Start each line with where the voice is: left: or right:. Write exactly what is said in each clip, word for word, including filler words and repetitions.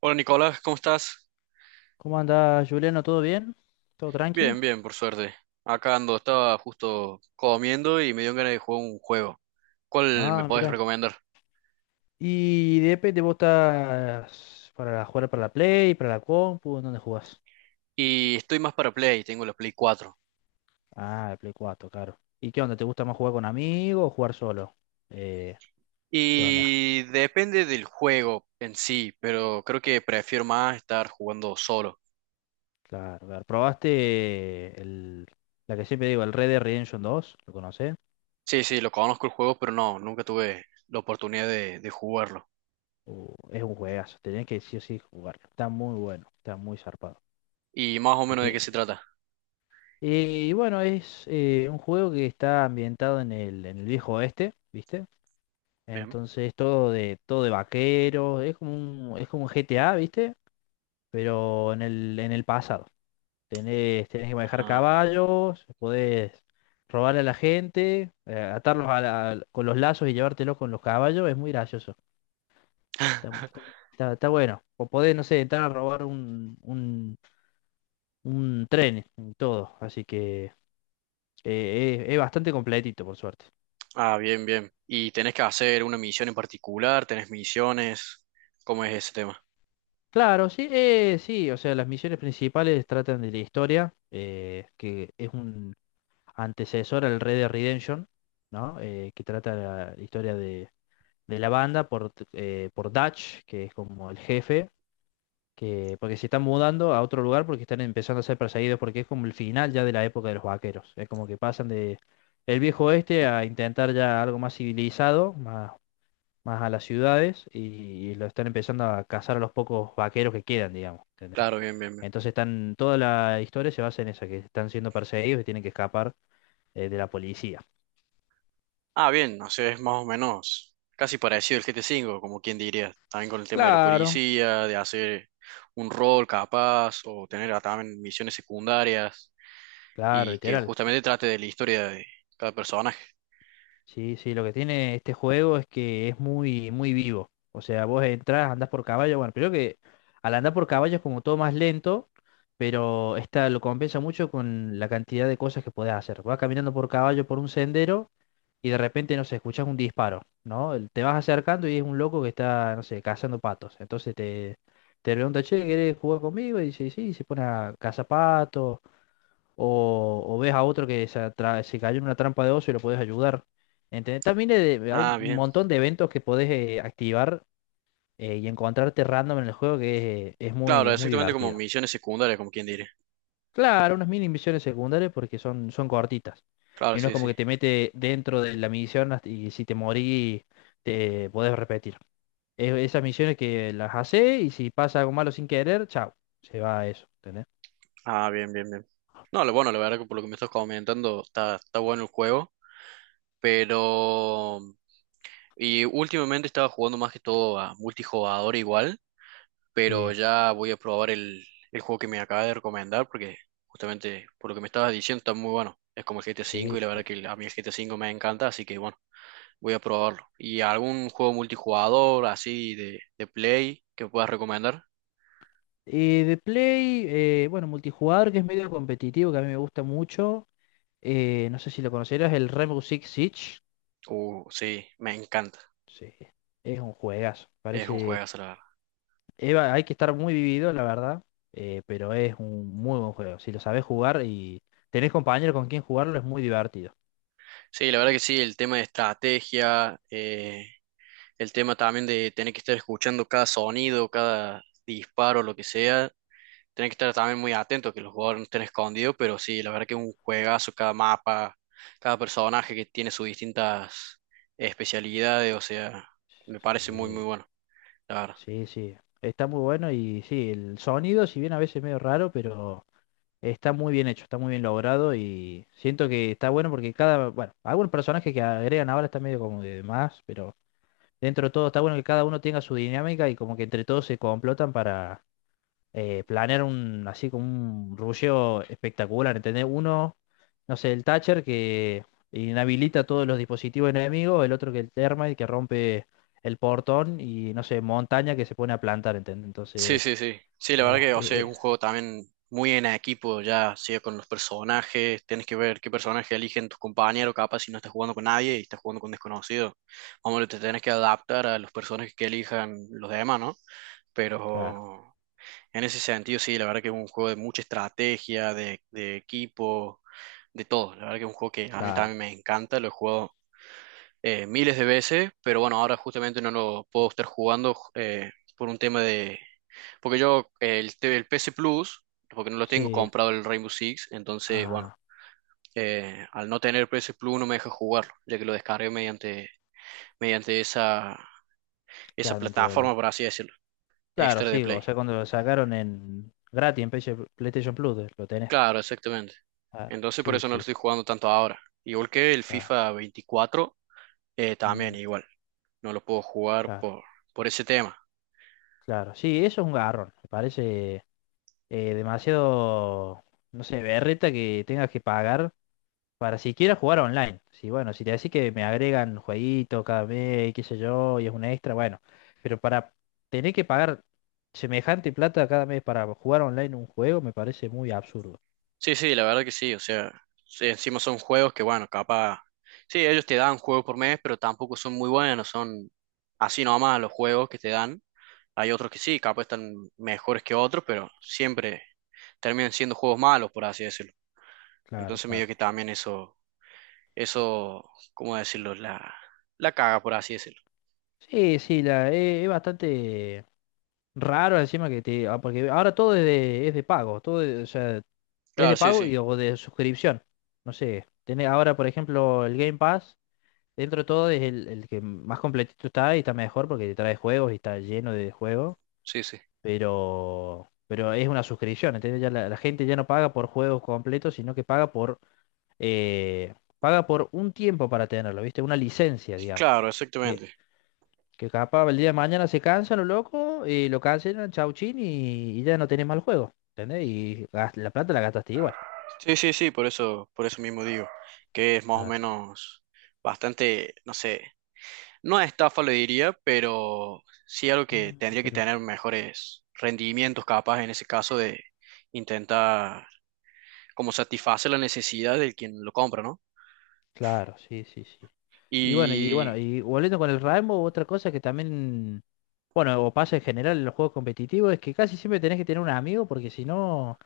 right: Hola Nicolás, ¿cómo estás?
left: ¿Cómo andás, Juliano? ¿Todo bien? ¿Todo tranqui?
right: Bien, bien, por suerte. Acá ando, estaba justo comiendo y me dio ganas de jugar un juego. ¿Cuál me
left: Ah,
right: podés
left: mira.
right: recomendar?
left: ¿Y de P te vos estás para jugar para la Play, para la compu? ¿En ¿Dónde jugás?
right: Y estoy más para Play, tengo la Play cuatro.
left: Ah, el Play cuatro, claro. ¿Y qué onda? ¿Te gusta más jugar con amigos o jugar solo? Eh, ¿Qué onda?
right: Y depende del juego en sí, pero creo que prefiero más estar jugando solo.
left: Claro, claro. ¿Probaste el, la que siempre digo, el Red Dead Redemption dos? ¿Lo conocés?
right: Sí, sí, lo conozco el juego, pero no, nunca tuve la oportunidad de, de jugarlo.
left: Uh, es un juegazo, tenés que sí o sí jugarlo. Está muy bueno, está muy zarpado.
right: ¿Y más o
left: Y
right: menos de qué se
left: te,
right: trata?
left: Eh, y bueno, es eh, un juego que está ambientado en el, en el viejo oeste, ¿viste?
right: Bien.
left: Entonces todo de, todo de vaqueros, es como un, es como un G T A, ¿viste? Pero en el, en el pasado. Tenés, tenés que manejar
right: Ah.
left: caballos, podés robarle a la gente, eh, atarlos a la- con los lazos y llevártelos con los caballos, es muy gracioso. Está, está- está bueno. O podés, no sé, entrar a robar un, un, un tren, todo. Así que eh, es es bastante completito, por suerte.
right: Ah, bien, bien. ¿Y tenés que hacer una misión en particular? ¿Tenés misiones? ¿Cómo es ese tema?
left: Claro, sí, eh, sí, o sea, las misiones principales tratan de la historia, eh, que es un antecesor al Red Dead Redemption, ¿no? Eh, que trata la historia de, de la banda por, eh, por Dutch, que es como el jefe, que porque se están mudando a otro lugar porque están empezando a ser perseguidos, porque es como el final ya de la época de los vaqueros, es como que pasan de el viejo oeste a intentar ya algo más civilizado, más, más a las ciudades, y, y lo están empezando a cazar a los pocos vaqueros que quedan, digamos. ¿Entendés?
right: Claro, bien, bien, bien.
left: Entonces están, toda la historia se basa en eso, que están siendo perseguidos y tienen que escapar eh, de la policía.
right: Ah, bien, no sé, es más o menos casi parecido al G T cinco, como quien diría. También con el tema de la
left: Claro,
right: policía, de hacer un rol capaz, o tener ah, también misiones secundarias,
left: claro,
right: y que
left: literal.
right: justamente trate de la historia de cada personaje.
left: Sí, sí, lo que tiene este juego es que es muy, muy vivo. O sea, vos entras, andás por caballo, bueno, creo que al andar por caballo es como todo más lento, pero esta lo compensa mucho con la cantidad de cosas que podés hacer. Vas caminando por caballo por un sendero y de repente, no sé, escuchas un disparo, ¿no? El- Te vas acercando y es un loco que está, no sé, cazando patos. Entonces te, te pregunta, che, ¿querés jugar conmigo? Y dice, sí, y se pone a cazar patos. O, o ves a otro que se, atra- se cayó en una trampa de oso y lo podés ayudar. ¿Entendés? También eh, de- hay
right: Ah,
left: un
right: bien.
left: montón de eventos que podés eh, activar eh, y encontrarte random en el juego que es, eh, es muy,
right: Claro,
left: es muy
right: exactamente como
left: divertido.
right: misiones secundarias, como quien diría.
left: Claro, unas mini misiones secundarias porque son, son cortitas.
right: Claro,
left: Y no es
right: sí,
left: como
right: sí.
left: que te mete dentro de la misión hasta- y si te morís te podés repetir. E- esas misiones que las hace y si pasa algo malo sin querer, chao, se va a eso, ¿entendés?
right: Ah, bien, bien, bien. No, lo bueno, la verdad que por lo que me estás comentando, está, está bueno el juego. Pero... Y últimamente estaba jugando más que todo a multijugador igual, pero
left: Sí,
right: ya voy a probar el, el juego que me acaba de recomendar porque justamente por lo que me estabas diciendo está muy bueno. Es como el G T A uve V
left: sí,
right: y la verdad
left: sí.
right: que el- a mí el G T A uve V me encanta, así que bueno, voy a probarlo. ¿Y algún juego multijugador así de, de Play que puedas recomendar?
left: Y de Play, eh, bueno, multijugador que es medio competitivo, que a mí me gusta mucho. Eh, no sé si lo conocerás, el Rainbow Six Siege.
right: Uh, sí, me encanta.
left: Sí, es un juegazo.
right: Es un
left: Parece
right: juegazo, la verdad.
left: Eva, hay que estar muy vivido, la verdad, eh, pero es un muy buen juego. Si lo sabes jugar y tenés compañeros con quien jugarlo, es muy divertido.
right: Sí, la verdad que sí, el tema de estrategia, eh, El tema también de tener que estar escuchando cada sonido, cada disparo, lo que sea. Tener que estar también muy atento que los jugadores no estén escondidos, pero sí, la verdad que es un juegazo, cada mapa, cada personaje que tiene sus distintas especialidades, o sea, me parece muy,
left: Sí,
right: muy bueno, la verdad.
left: sí, sí. Está muy bueno y sí, el sonido, si bien a veces es medio raro, pero está muy bien hecho, está muy bien logrado y siento que está bueno porque cada, bueno, algunos personajes que agregan ahora está medio como de más, pero dentro de todo está bueno que cada uno tenga su dinámica y como que entre todos se complotan para... eh, planear un, así como un rusheo espectacular, ¿entendés? Uno, no sé, el Thatcher que inhabilita todos los dispositivos enemigos, el otro que el Termite que rompe el portón y, no sé, montaña que se pone a plantar, ¿entendés?
right: Sí,
left: Entonces,
right: sí, sí. Sí, la verdad
left: eh,
right: que, o sea, es
left: eh, eh,
right: un juego también muy en equipo, ya sea con los personajes, tienes que ver qué personaje eligen tus compañeros, capaz si no estás jugando con nadie y estás jugando con desconocidos. Hombre, te tienes que adaptar a los personajes que elijan los demás, ¿no?
left: claro,
right: Pero en ese sentido, sí, la verdad que es un juego de mucha estrategia, de, de equipo, de todo. La verdad que es un juego que a mí
left: claro,
right: también me encanta, lo he jugado eh, miles de veces, pero bueno, ahora justamente no lo puedo estar jugando eh, por un tema de porque yo eh, el, te- el P S Plus, porque no lo tengo
left: sí,
right: comprado el Rainbow Six, entonces, bueno,
left: ah,
right: eh, al no tener P S Plus no me deja jugarlo, ya que lo descargué mediante, mediante esa, esa
left: claro, mientras el...
right: plataforma, por así decirlo,
left: Claro,
right: extra de
left: sí, o
right: Play.
left: sea, cuando lo sacaron en gratis en P S- PlayStation Plus, eh, lo tenés.
right: Claro, exactamente.
left: Claro,
right: Entonces por
left: sí,
right: eso no lo
left: sí,
right: estoy
left: sí,
right: jugando tanto ahora. Igual que el
left: claro,
right: FIFA veinticuatro, eh, también
left: mm,
right: igual, no lo puedo jugar
left: claro,
right: por, por ese tema.
left: claro. Sí, eso es un garrón, me parece eh, demasiado, no sé, berreta que tengas que pagar para siquiera jugar online. Sí, bueno, si te decís que me agregan jueguito cada mes, qué sé yo, y es una extra, bueno, pero para tener que pagar semejante plata cada mes para jugar online un juego me parece muy absurdo.
right: Sí, sí, la verdad que sí, o sea, sí, encima son juegos que, bueno, capaz, sí, ellos te dan juegos por mes, pero tampoco son muy buenos, son así nomás los juegos que te dan. Hay otros que sí, capaz están mejores que otros, pero siempre terminan siendo juegos malos, por así decirlo.
left: Claro,
right: Entonces medio
left: claro.
right: que también eso, eso, ¿cómo decirlo? La, la caga, por así decirlo.
left: Sí, sí, la, eh, es bastante raro encima que te... ah, porque ahora todo es de, es de pago, todo es, o sea, es
right: Claro,
left: de
right: sí,
left: pago
right: sí,
left: y, o de suscripción. No sé, tenés ahora por ejemplo el Game Pass dentro de todo es el, el que más completito está y está mejor porque te trae juegos y está lleno de juegos,
right: sí, sí.
left: pero, pero es una suscripción, ¿entendés? Ya la, la gente ya no paga por juegos completos, sino que paga por, eh, paga por un tiempo para tenerlo, ¿viste? Una licencia, digamos.
right: Claro,
left: Que,
right: exactamente.
left: que capaz el día de mañana se cansan los locos, y lo cancelan, chau chin, y, y ya no tenés más el juego, ¿entendés? Y gas- la plata la gastaste igual.
right: Sí, sí, sí, por eso, por eso mismo digo, que es más o
left: Claro.
right: menos bastante, no sé. No estafa lo diría, pero sí algo que
left: Mm,
right: tendría que
left: pero
right: tener mejores rendimientos capaz en ese caso de intentar como satisfacer la necesidad del quien lo compra, ¿no?
left: claro, sí, sí, sí. Y bueno, y
right: Y
left: bueno, y volviendo con el Rainbow, otra cosa que también, bueno, o pasa en general en los juegos competitivos, es que casi siempre tenés que tener un amigo, porque si no,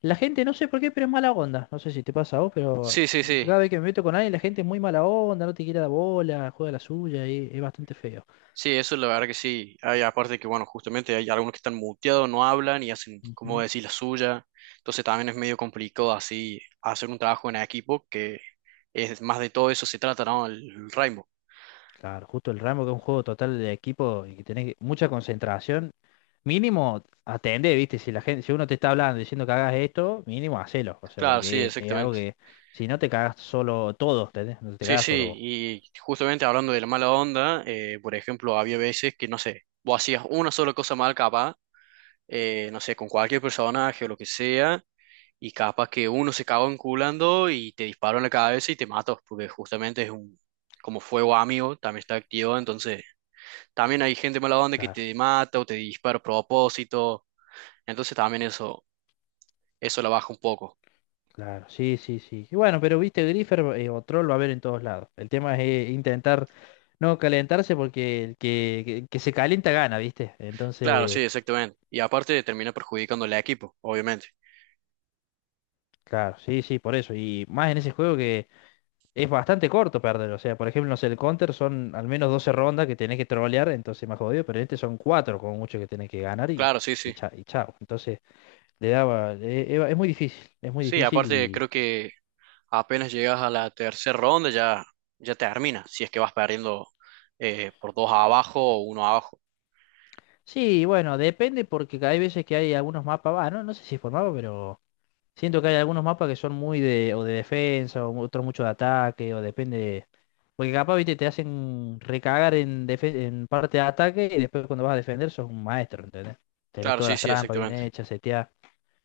left: la gente, no sé por qué, pero es mala onda. No sé si te pasa a vos, pero
right: sí, sí, sí,
left: cada vez que me meto con alguien, la gente es muy mala onda, no te quiere la bola, juega la suya, y es bastante feo.
right: sí, eso la verdad que sí. Hay aparte que, bueno, justamente hay algunos que están muteados, no hablan y hacen, como
left: Ujú.
right: decir, la suya. Entonces también es medio complicado así hacer un trabajo en equipo que es más de todo eso se trata, ¿no? El, el Rainbow.
left: Claro, justo el Rainbow, que es un juego total de equipo y que tenés que- mucha concentración. Mínimo atendé, ¿viste? Si la gente, si uno te está hablando diciendo que hagas esto, mínimo hacelo. O sea,
right: Claro, sí,
left: porque es, es algo
right: exactamente.
left: que si no te cagas solo todos, ¿entendés? No te
right: Sí,
left: cagas
right: sí,
left: solo vos.
right: y justamente hablando de la mala onda, eh, por ejemplo, había veces que, no sé, vos hacías una sola cosa mal capaz, eh, no sé, con cualquier personaje o lo que sea, y capaz que uno se cagó enculando y te disparó en la cabeza y te mató, porque justamente es un, como fuego amigo, también está activo, entonces también hay gente mala onda que
left: Claro,
right: te mata o te dispara a propósito, entonces también eso, eso la baja un poco.
left: claro. Sí, sí, sí. Y bueno, pero viste, Griffer eh, o Troll va a haber en todos lados. El tema es eh, intentar no calentarse porque el que, que, que se calienta gana, ¿viste?
right: Claro, sí,
left: Entonces,
right: exactamente. Y aparte termina perjudicando al equipo, obviamente.
left: claro, sí, sí, por eso. Y más en ese juego que es bastante corto perder. O sea, por ejemplo, no sé, el Counter son al menos doce rondas que tenés que trolear, entonces más jodido, pero en este son cuatro como mucho que tenés que ganar y,
right: Claro, sí,
left: y,
right: sí.
left: cha- y chao. Entonces, le daba. E- e- es muy difícil, es muy
right: Sí,
left: difícil
right: aparte
left: y.
right: creo que apenas llegas a la tercera ronda ya, ya, termina, si es que vas perdiendo eh, por dos abajo o uno abajo.
left: Sí, bueno, depende porque hay veces que hay algunos mapas, va, no, no sé si es por mapa, pero siento que hay algunos mapas que son muy de, o de defensa, o otros mucho de ataque, o depende. de- Porque capaz, viste, te hacen recagar en, defe- en parte de ataque y después cuando vas a defender sos un maestro, ¿entendés? Tenés
right: Claro,
left: todas
right: sí,
left: las
right: sí,
left: trampas bien
right: exactamente.
left: hechas, seteadas.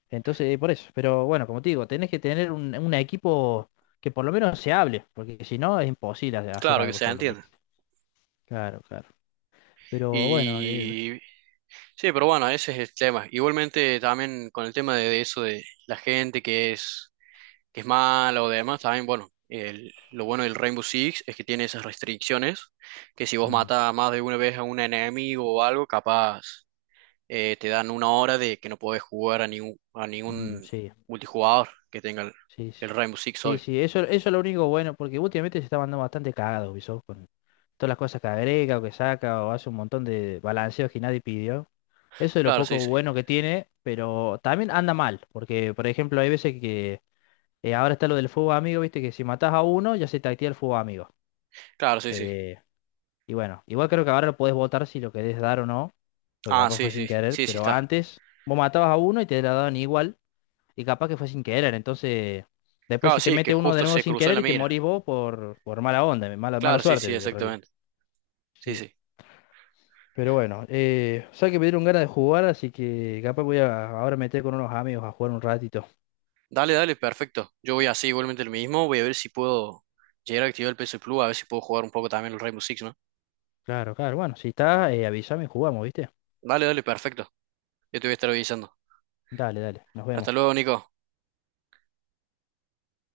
left: Entonces, eh, por eso. Pero bueno, como te digo, tenés que tener un, un equipo que por lo menos se hable, porque si no es imposible hacer
right: Claro que
left: algo
right: se
left: solo,
right: entiende.
left: ¿viste? Claro, claro. Pero bueno, eh,
right: Y sí, pero bueno, ese es el tema. Igualmente también con el tema de, de eso de la gente que es, que es mala o demás, también bueno, el- lo bueno del Rainbow Six es que tiene esas restricciones, que si vos
left: mm,
right: matas más de una vez a un enemigo o algo, capaz eh, te dan una hora de que no podés jugar a ningún, a
left: mm,
right: ningún
left: sí.
right: multijugador que tenga el,
left: Sí,
right: el
left: sí.
right: Rainbow Six,
left: Sí,
right: obvio.
left: sí, eso, eso es lo único bueno, porque últimamente se está mandando bastante cagado Ubisoft con todas las cosas que agrega o que saca o hace un montón de balanceos que nadie pidió. Eso es lo
right: Claro,
left: poco
right: sí, sí.
left: bueno que tiene, pero también anda mal, porque por ejemplo hay veces que eh, ahora está lo del fuego amigo, viste que si matás a uno ya se te activa el fuego amigo.
right: Claro, sí, sí.
left: Eh, y bueno, igual creo que ahora lo podés votar si lo querés dar o no, porque
right: Ah,
left: capaz
right: sí,
left: fue sin
right: sí.
left: querer,
right: Sí, sí
left: pero
right: está.
left: antes vos matabas a uno y te la daban igual. Y capaz que fue sin querer. Entonces, después
right: Claro,
left: si te
right: sí, que
left: mete uno de
right: justo
left: nuevo
right: se
left: sin
right: cruzó en
left: querer
right: la
left: y te
right: mira.
left: morís vos por, por mala onda, mala, mala
right: Claro, sí,
left: suerte
right: sí,
left: en realidad.
right: exactamente. Sí,
left: Sí.
right: sí.
left: Pero bueno, eh, sabes que me dieron ganas de jugar, así que capaz voy a ahora meter con unos amigos a jugar un ratito.
right: Dale, dale, perfecto. Yo voy así igualmente lo mismo. Voy a ver si puedo llegar a activar el P S Plus, a ver si puedo jugar un poco también el Rainbow Six, ¿no?
left: Claro, claro. Bueno, si está, eh, avísame y jugamos, ¿viste?
right: Dale, dale, perfecto. Yo te voy a estar avisando.
left: Dale, dale. Nos
right: Hasta
left: vemos.
right: luego, Nico.